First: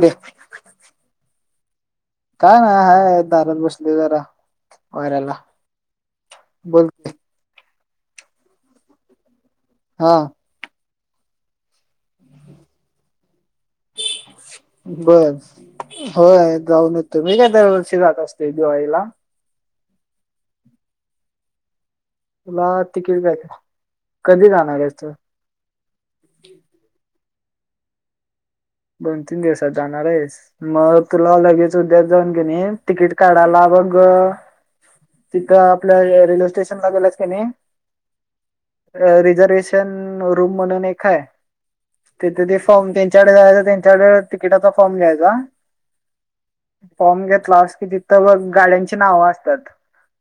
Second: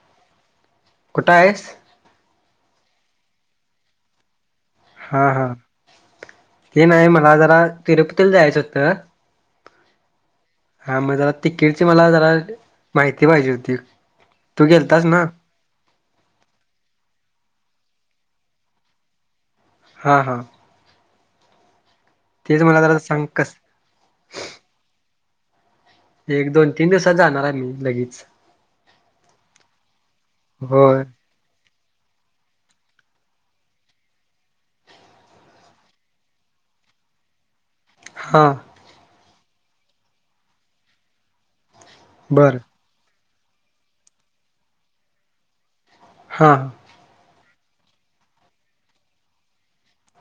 रे [inaudible] कुठं आहेस? काय नाही हाय दारत बसलोय जरा. हा वाऱ्याला हा ते बोल की. नाही मला जरा तिरूपतीला जायचं होतं. हा. हा मग जरा तिकीटची मला जरा माहिती पाहिजे हो बर होय जाऊन येतो मी काय दर वर्षी जात असते दिवाळीला. हा हा. तेच तुला मला जरा सांग तिकीट, कस कधी जाणार आहेस तू. एक दोन तीन दिवसात जाणार आहे मी लगेच. दोन तीन दिवसात जाणार आहेस मग होय. तुला लगेच उद्या जाऊन कणी तिकीट काढाला बघ. तिथं आपल्या रेल्वे स्टेशन ला गेलाच का नाही. हा. अ रिझर्वेशन रूम म्हणून एक आहे. तिथ ते बरं. फॉर्म त्यांच्याकडे जायच त्यांच्याकडे तिकिटाचा फॉर्म घ्यायचा. हा. फॉर्म घेतला कि तिथं गाड्यांची नावं असतात.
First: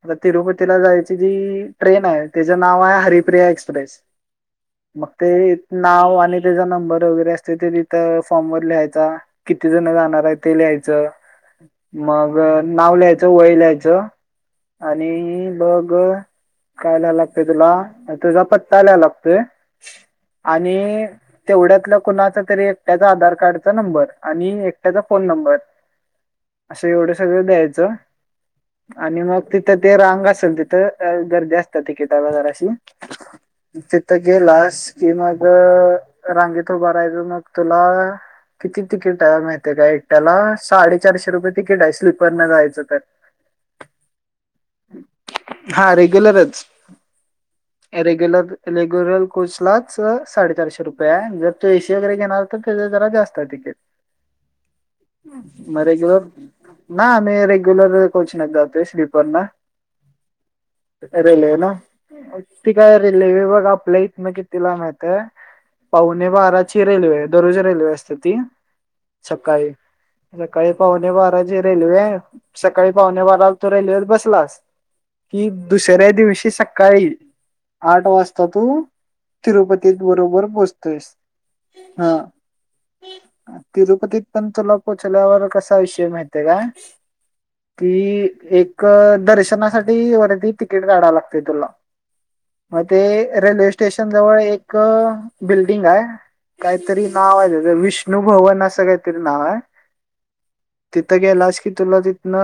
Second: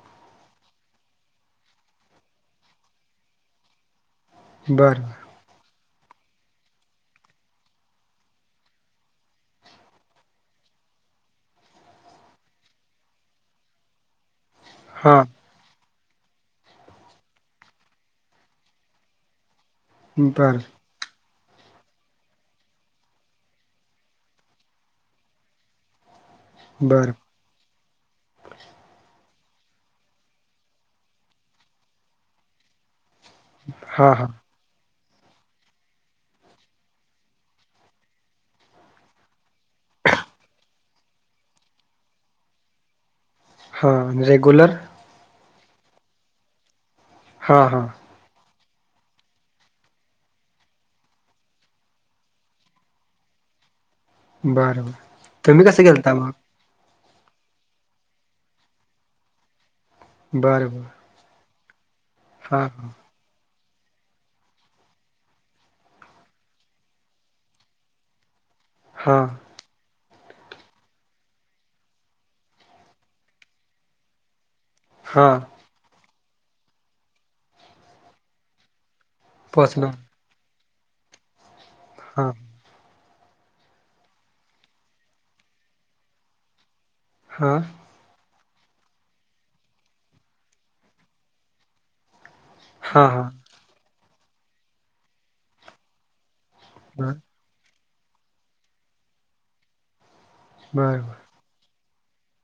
आता तिरुपतीला जायची जी ट्रेन आहे त्याचं नाव आहे हरिप्रिया एक्सप्रेस. मग बरं. ते नाव आणि त्याचा नंबर वगैरे असते ते तिथं फॉर्म वर लिहायचा किती जण जाणार आहे ते लिहायचं. मग नावल्याचं, वयल्याचं आणि हा. ब ग काय लिहायला लागतेय तुला. तूजा पत्ता लिहायला लागतोय. बरं. आणि तेवढ्यातलं कुणाच तरी एक ट्याचा आधार कार्डचा नंबर आणि एकट्याचा फोन नंबर. असं एवढं बरं. सगळं द्यायचं. आणि मग तिथं ते रांग असेल तिथं गर्दी असतात तिकिटाला जराशी. हा तिथ हा. गेलास की मग रांगेतो ब रायचं मग तुला किती तिकीट आहे माहतीय काय एकट्याला साडेचारशे रुपये तिकीट आहे स्लीपर न जायचं तर. हां रेगुलर हा रेग्युलरचं. हा हा. रेग्युलर लेग्युरल कोच लाच साडेचारशे रुपये जर तू एसी वगैरे घेणार तर जरा जास्त आहे तिकेट. बरं बरं. तुम्ही मग कसं गेलता रेग्युलर ना आम्ही रेग्युलर कोचन जातो स्लीपर नं बरं बरं. रेल्वे नं. हा ते हा. काय रेल्वे बघ आप ल्या इथनं कितीला माहिताय पावणे बाराची रेल्वे दररोजी रेल्वे असते ती हा. सकाळी. सकाळी पावणे बाराची रेल्वे आहे सकाळी पावणे बारा तो रेल्वेेत बसलास. हा. कि दुसऱ्या दिवशी सकाळी आठ वाजता तू तिरुपती पोचणार. बरोबर पोहोचतोयस हा. तिरुपतीत पण तुला पोहोचल्यावर कसा विषय माहतीय काय. हा. कि एक दर्शनासाठी वरती तिकीट काढाय लागतेय तुला. मग हा हा. ते रेल्वे स्टेशन जवळ एक बिल्डिंग आहे. काहीतरी बर नाव आहे विष्णू भवन असं काहीतरी नाव आहे बर तिथ गेलास कि तुला तिथन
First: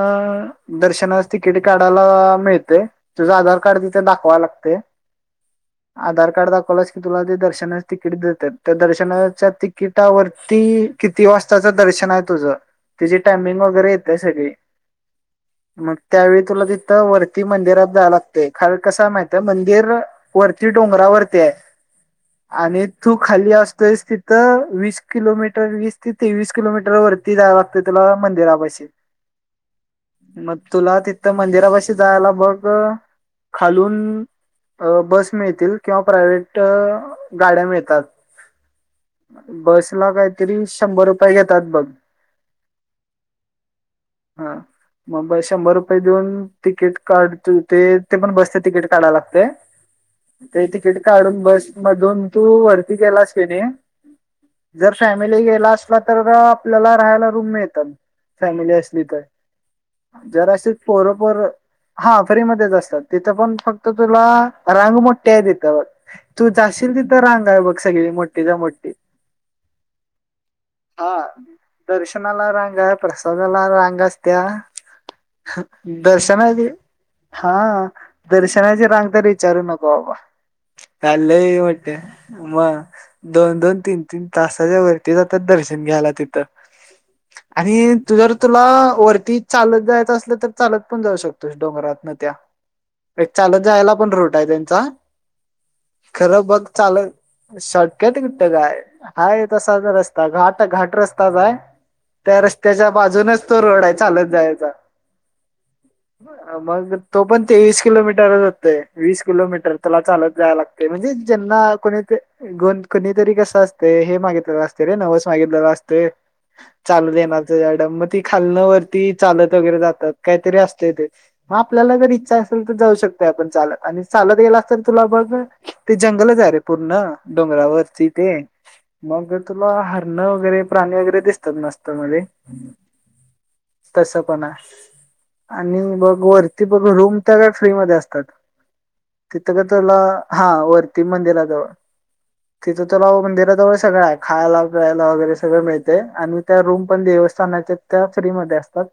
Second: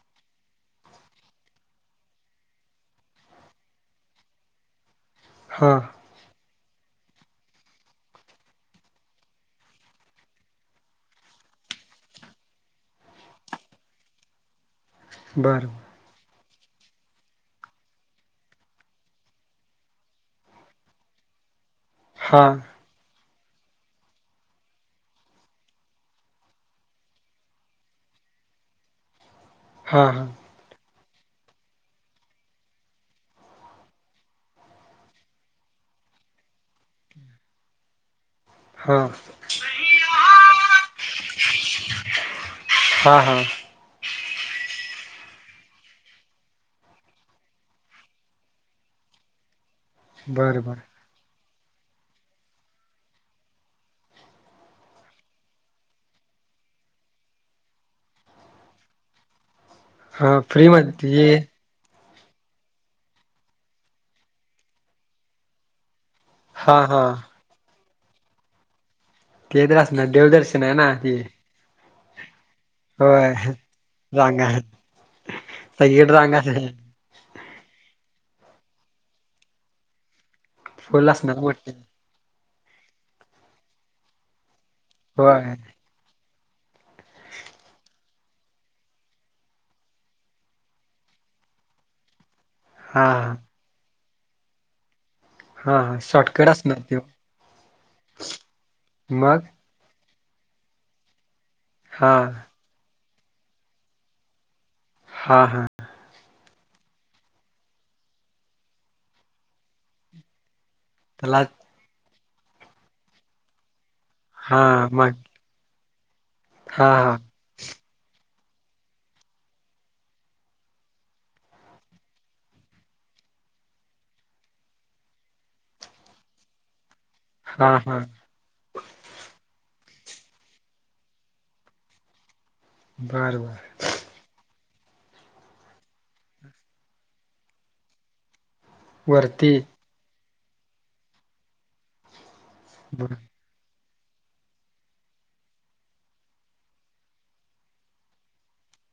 दर्शनास तिकीट काढायला मिळते तुझ आधार कार्ड तिथे दाख लागते हा आधार कार्ड दाखवलास की तुला ते दर्शनाची तिकीट देतात त्या दर्शनाच्या तिकिटावरती किती वाजताचं दर्शन आहे तुझं तची टायमिंग वगैरे येतय सगळी बर मग त्यावेळी तुला तिथं वरती मंदिरात जाय लागते ख कस माहित मंदिर वरती डोंगरावरती आहे हा आणि तू खाली असतोय त तर वीस किलोमीटर वीस ते तेवीस किलोमीटर वरती जाव लागतं तुला मंदिरापशी हा हा मग तुला तिथथं मंदिरापशी जायला बघ खालून बस मिळतील किंवा प्रायवेट गाड्या मिळतात हा बस ला काहीतरी शंभर रुपये घेतात बघ हा हा हा मग शंभर रुपये देऊन तिकीट काढत ते ते पण बसचे तिकीट काढा लागते बर ते बर तिकीट काढून बस मधून तू वरती केलास वि जर फॅमिली गेला असला तर आपल्याला राहायला रूम मिळत फॅमिली असली तर हा जर फ्री असे मध्ये परोपर हा फ्री मध्येच असतात तिथं पण फक्त तुला रांग मोठी आहे देत तू हा जाशील हा तिथं रांग आहे बघ सगळी मोठी जा मोठी ते मद्रास ना देवदर्शन आहे ना ती हा. दर्शनाला रांग आहे प्रसादाला रांग असत्या रांगा सगळीकडे रांगाच आहे दर्शनाची हा दर्शनाची रांग तररी विचारू नको बाबा फुल असणार चाललं मोठी वाटते मग दोन दोन तीन तीन तासाच्या वरती होय जातात दर्शन घ्यायला तिथं आणि तू जर तुला वरती चालत जायचं असल तर चालत पण जाऊ शकतोस डोंगरात न त्या हा एक चालत जायला पण रूट आहे त्यांचा हा हा खरं शॉर्टकट बघ असणार चाल त्यो शॉटकट काय मग हाये तसाच रस्ता घाट घाट रस्ताच आहे हा त्या रस्त्याच्या बाजूनच तो रोड आहे चालत जायचा हा हा मग तो पण तेवीस किलोमीटरच होतय वीस किलोमीटर तला चालत जायला लागत म्हणजे त्याला ज्यांना कोणीत गण कोणीतरी कस अस ते हे मागितलेलं हा असते रे मग नवच मागितलेलं असते हा चाल हा दे येणार चड मग त खालन वर ती चालत वगैरे जातात काहीतरी अस ते मग आपल्याला जर इच्छा असेल तर जाऊ शकत ण चाल आणि चालत गेला असत तुला बघ ते जंगलच आहे रे पूर्ण हा हा डोंगरावरती ते मग तुला अन्न वगैरे प्राणी वगैरे दिसतात मस्त मध्ये बर बर तस पण आहे आणि बघ वरती बघ रूम तर काय फ्री मध्ये असतात तिथं वरती का तुला हा वरती मंदिराजवळ. तिथ तुला बर मंदिराजवळचं सगळं आहे खायला प्यायला वगैरे सगळं मिळते आणि त्या रूम पण देवस्थानाच्या त्या फ्री मध्ये असतात.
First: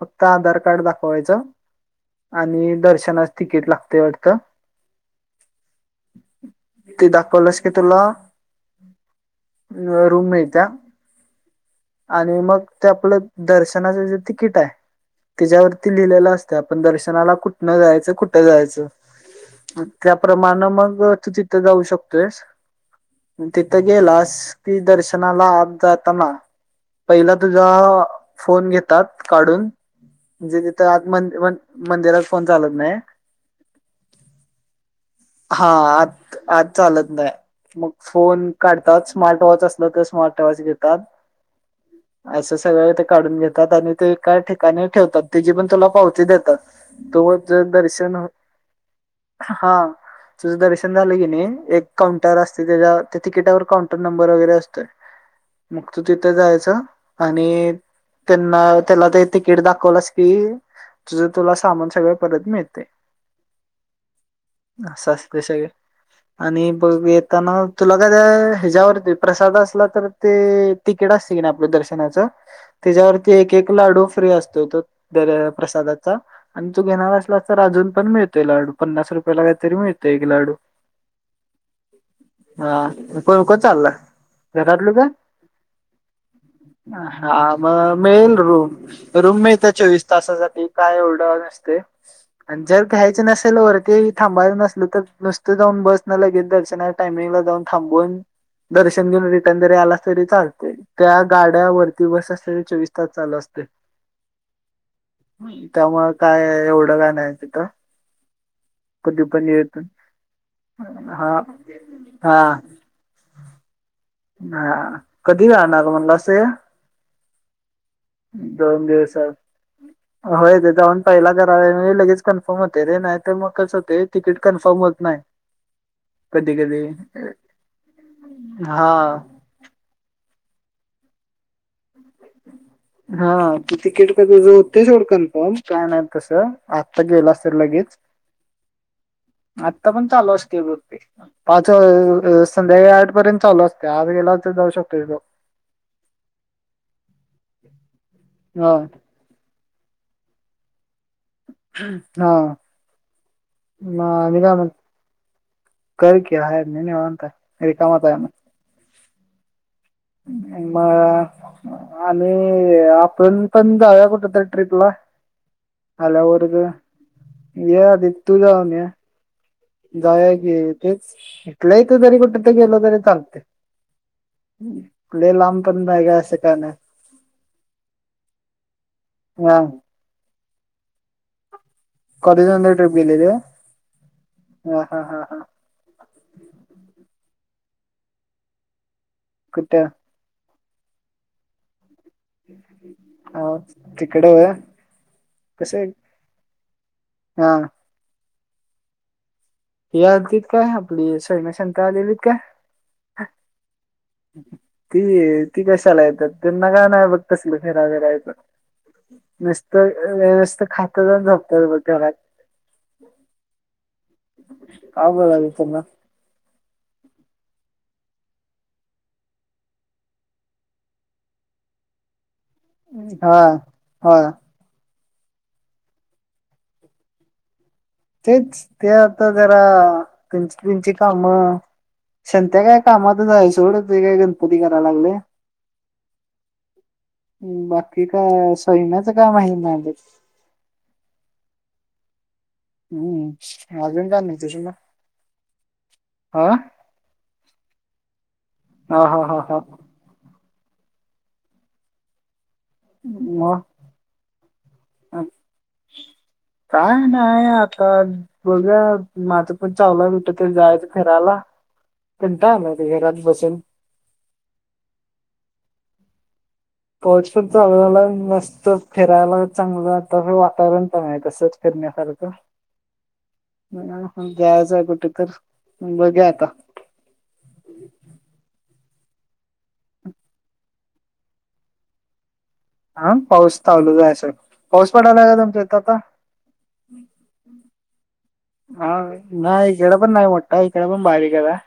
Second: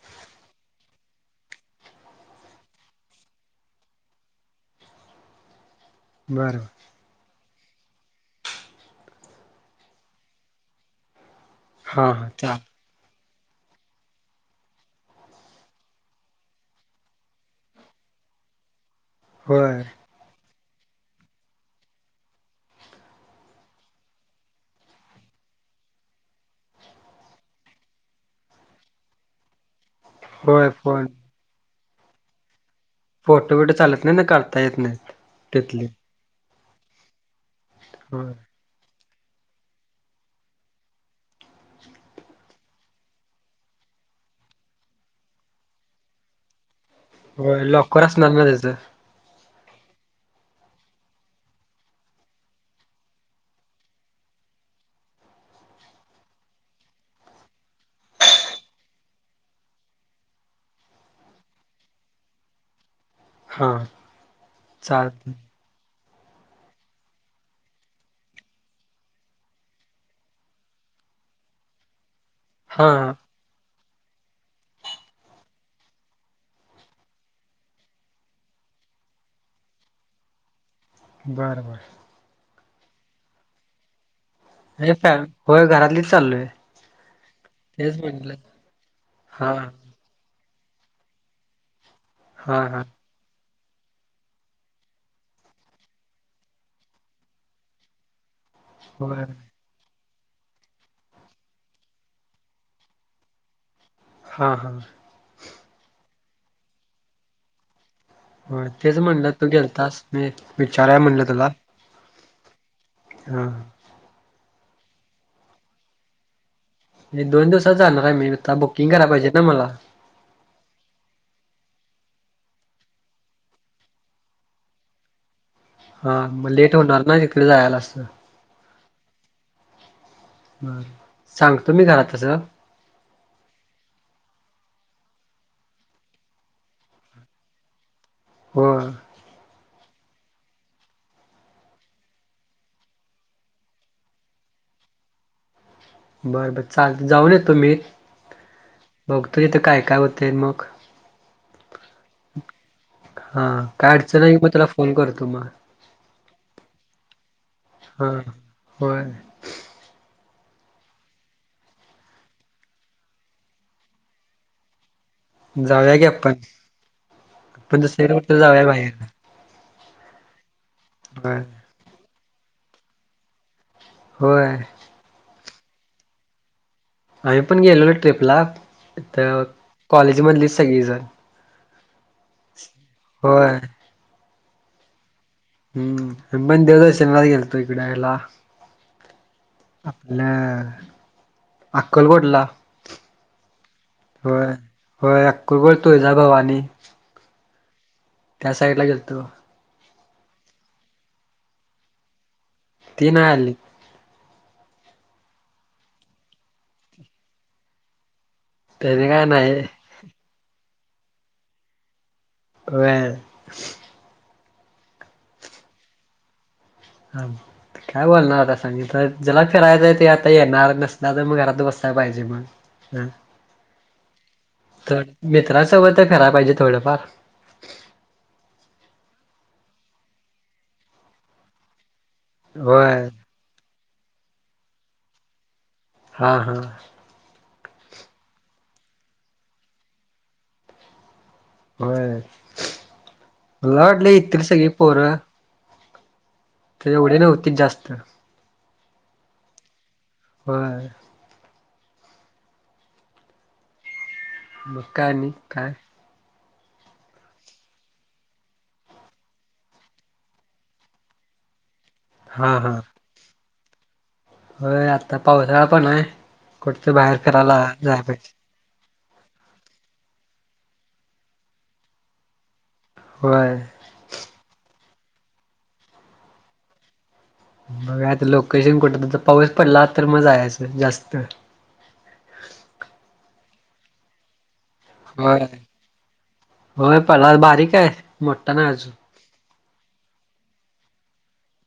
फक्त आधार कार्ड दाखवायचं. आणि दर्शनास तिकीट लागते वाटतं. बरं बरं ते दाखवलंस तुला रूम मिळत्या. हा हा आणि चाल मग ते आपलं दर्शनाच जे तिकीट आहे. त्याच्यावरती लिहिलेलं असत आपण दर्शनाला कुठनं जायचं कुठं जायचं. होय त्याप्रमाणे मग तू तिथं जाऊ शकतोयसं. तिथं गेलास की दर्शनाला आत जाताना. पहिला तुझा फोन घेतात काढून. म्हणजे होय तिथं फोन आत मध्ये मंदिरात फोन चालतं फोटो बिटो चालत नाही ना कढता येत नाहीत हा तिथले. आत आत चालत नाही मग होय फोन काढतात स्मार्ट वॉच असलं तर स्मार्ट वॉच घेतात. असं सगळं ते काढून घेतात आणि ते एका ठिकाणी ठेवतात तेची पण तुला पावती देतात. तोच ज होय लॉकर दर्शन. असणार ना त्याचं हा तुझं दर्शन झालं की नाही एक काउंट- असत्या त्या तिकीटवर काउंटर नंबर वगैरे असतं. मग तू तिथे जायचं आणि- त्यांना त्याला ते तिकीट दाखवलंस की. तुझं तुला सामान सगळं परत मिळते. हा असं चालतंय असते सगळे आणि बघ येताना तुला काय ह्याच्यावरती प्रसाद असला तर ते तिकीट असते की नाही आपलं दर्श- दर्शनाच हा त्याच्यावरती एक एक लाडू फ्री असतो तो दर प्रसादाचा आणि तू घेणार असलासं तर अजून पण मिळतोय लाडू. पन्नास रुपये ला काय तरी मिळतोय एक लाडू. बरं बरं हा को कोण कोण चालायं. अ फॅम होय घरातलीच चालोयं आहे. हा मगं मिळेल रूम रूम हा मिळत्या चोवीस तासासाठी ते काय एवढं नसते हा आणि हा जर घ्यायचं नस- ल वरती थांबायला नसल तर नुसत जाऊन बसं. लगेच दर्शना टामिंगला जाऊन थांबून दर्शन घेऊन होय रिटर्न जरी आला तरी चालते त्या गाड्यावरती बस असलेली चोवीस तास चालू असते. हा हा त्यामुळ काय एवढं कायं आहे तिथं होय तेच कधी म्हणलं तू पण येत गेलतास मी विचारूया म्हणलं हा तुला. हा. हा. हा कधी राहणार म्हणला असं. एक दोन दिवस. दोन दिवसात होयं तिथं पण पहिल्या गत लगेच कन्फर्म होते रे नाही तर मग कसं होते तिकीट कन्फर्म होत नाही. हा मग कधी लेट कधी होणार ना तिकडे जायला असं. हा. बरं सांगतो मी घरात तसं हा तिकीट ते तुझ होते सोड कन्फर्म प्लॅन आहे तसं आत्ता गेला तर लगेच. हो. आत्ता पण चालू असते बहुतेक पाच वाज संध्याकाळी आठ पर्यंत चालू असते आज गेला तरं जाऊ शकतोय तो बर, बर, चालत, जाऊन येतो मी हा बघ तो इथं काय? काय होतेय मग? हा हा काय मग अडचण आली, आणि मग काय तुला फोन करतो मग कर की, हाय मी निवांत हाय, रिकामाच हा हाय मग होय म आणि, आपण पण जाऊया, कुठं तरी ट्रीपला? जाऊया की आपण आल्यावरण, आपण येआधी दुसरीकडे तू कुठं जाऊया जाऊन य बाहेर जाऊया की, तेच होय इथल्या इथं जरी कुठेतरी गेलो, तरी चालतय होय लय लांब पण जाऊया, असं काय नाय आम्ही पण गेलोलो ट्रिपला, तर हा कॉलेजमधलीच सगळीजण कॉलेज नंतर ट्रिप गेलेली वय? होय हा, हा, हा हम्म, बंद दर्शनाला गेल्तो इकडे यायला कुठं आपल्या अक्कलकोटला हा, तिकडे होय व्हय, व्हय, अक्कलकोट, कसं तुळजाभवानी हा त्या साइडला गेलतो यादबीद काय आपली सैमा, शन्क्या आलेलीत काय ती नाय आली ती, ती कशाला येतात, त्यांना का नाय बघ तसलं फेराबिरायचं त्याने काय नाही नसत, अ नुसतं खात्यातन झोपतात, मग तेव्हड्यात व्हय आवघड आहे, पुन्हा हं, काय बोलणार आता सांग की, ज्याला फिरायचंय ते आता येणार, नसल्या तर मग घरात बस काय पाहिजे मग? ह हा, हा मित्रांसोबत तर कराय पाहिजे थोडंफार तेच ते, आता जरा त्यांची त्यांची कामं संत्या काय होय. कामातच आहे, सवड होते काय गणपती कराय लागले हा, हा बाकी काय, सैमा्याच का माहि नाहीले व्हय, मला वाटलं अजून काय नाही इतील तुझं सगळी मग पोरं हा तर, एवढे नव्हती जास्त हा, हा, हा, हा व्हय म मग काय, आनिक काय? काय नाय, आता बघा माझं पण चालू हाय, कुठंतरी जायचं फिरायला कंटाळा आला आता घरात बसून व्हय, आता पावसाळा पण आहे कुठत बाहेर पाऊस पण फिरायला चालू जाय झालाय, पाहिजे मस्त फिरायला चांगलं, आता बी वातावरण पण आहे तसंच फिरण्यासारखं होय. द्यायचंय कुठं तर, पण बघूया आता बघ आता, लोकेशन कुठं तुमचं, पाऊस पडला, तर म जायाचं जास्त तर हा, पाऊस चालूच हाय, असं पाऊस पडालाय का होय. तुमच्या इथं आता? होय पडला बारीक आहे मोठा नाही हा अजून. नाही इकडं पण नाही मोठ्ठा, इकडं पण बारीकच हाय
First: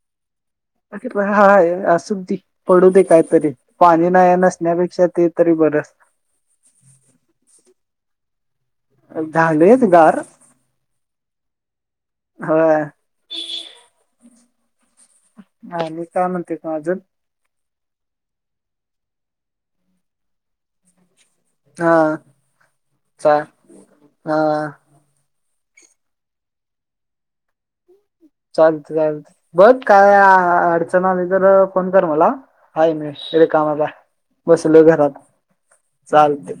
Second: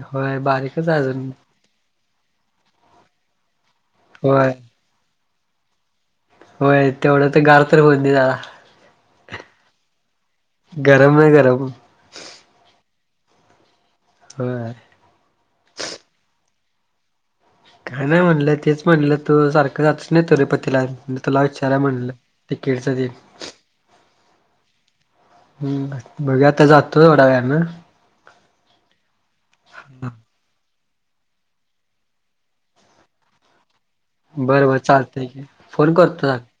व्हय, बा हा असू पडू दे कायतरी पाणी नाही होय नसण्यापेक्षा ते तरी बरं होय तेवढं ते गार तर होन दे जरा झालेयच गार गरम म गरम होय होय हा मी काय म्हणते त अजून काय नाही म्हणलंय तेच म्हणलं तो सारखं सारखं जातोस ना तिरुपतीला तुला विचारय हा म्हणलं तिकेडच दे चा हा हम् बघ्या आता जातो थोड्या वेळा न चालत चालत बघ काय अडचण तिकडन आल्यावर तर फोन कर मला आहे मी कामाला बरं बरं बसलो घरात चालतंय की फोन करतो हां चालते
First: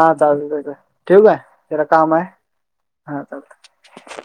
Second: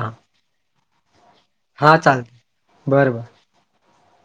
हां चालत. ठेवू काय जरा हां काम आहे चालतंय बरं बरं हा चालत.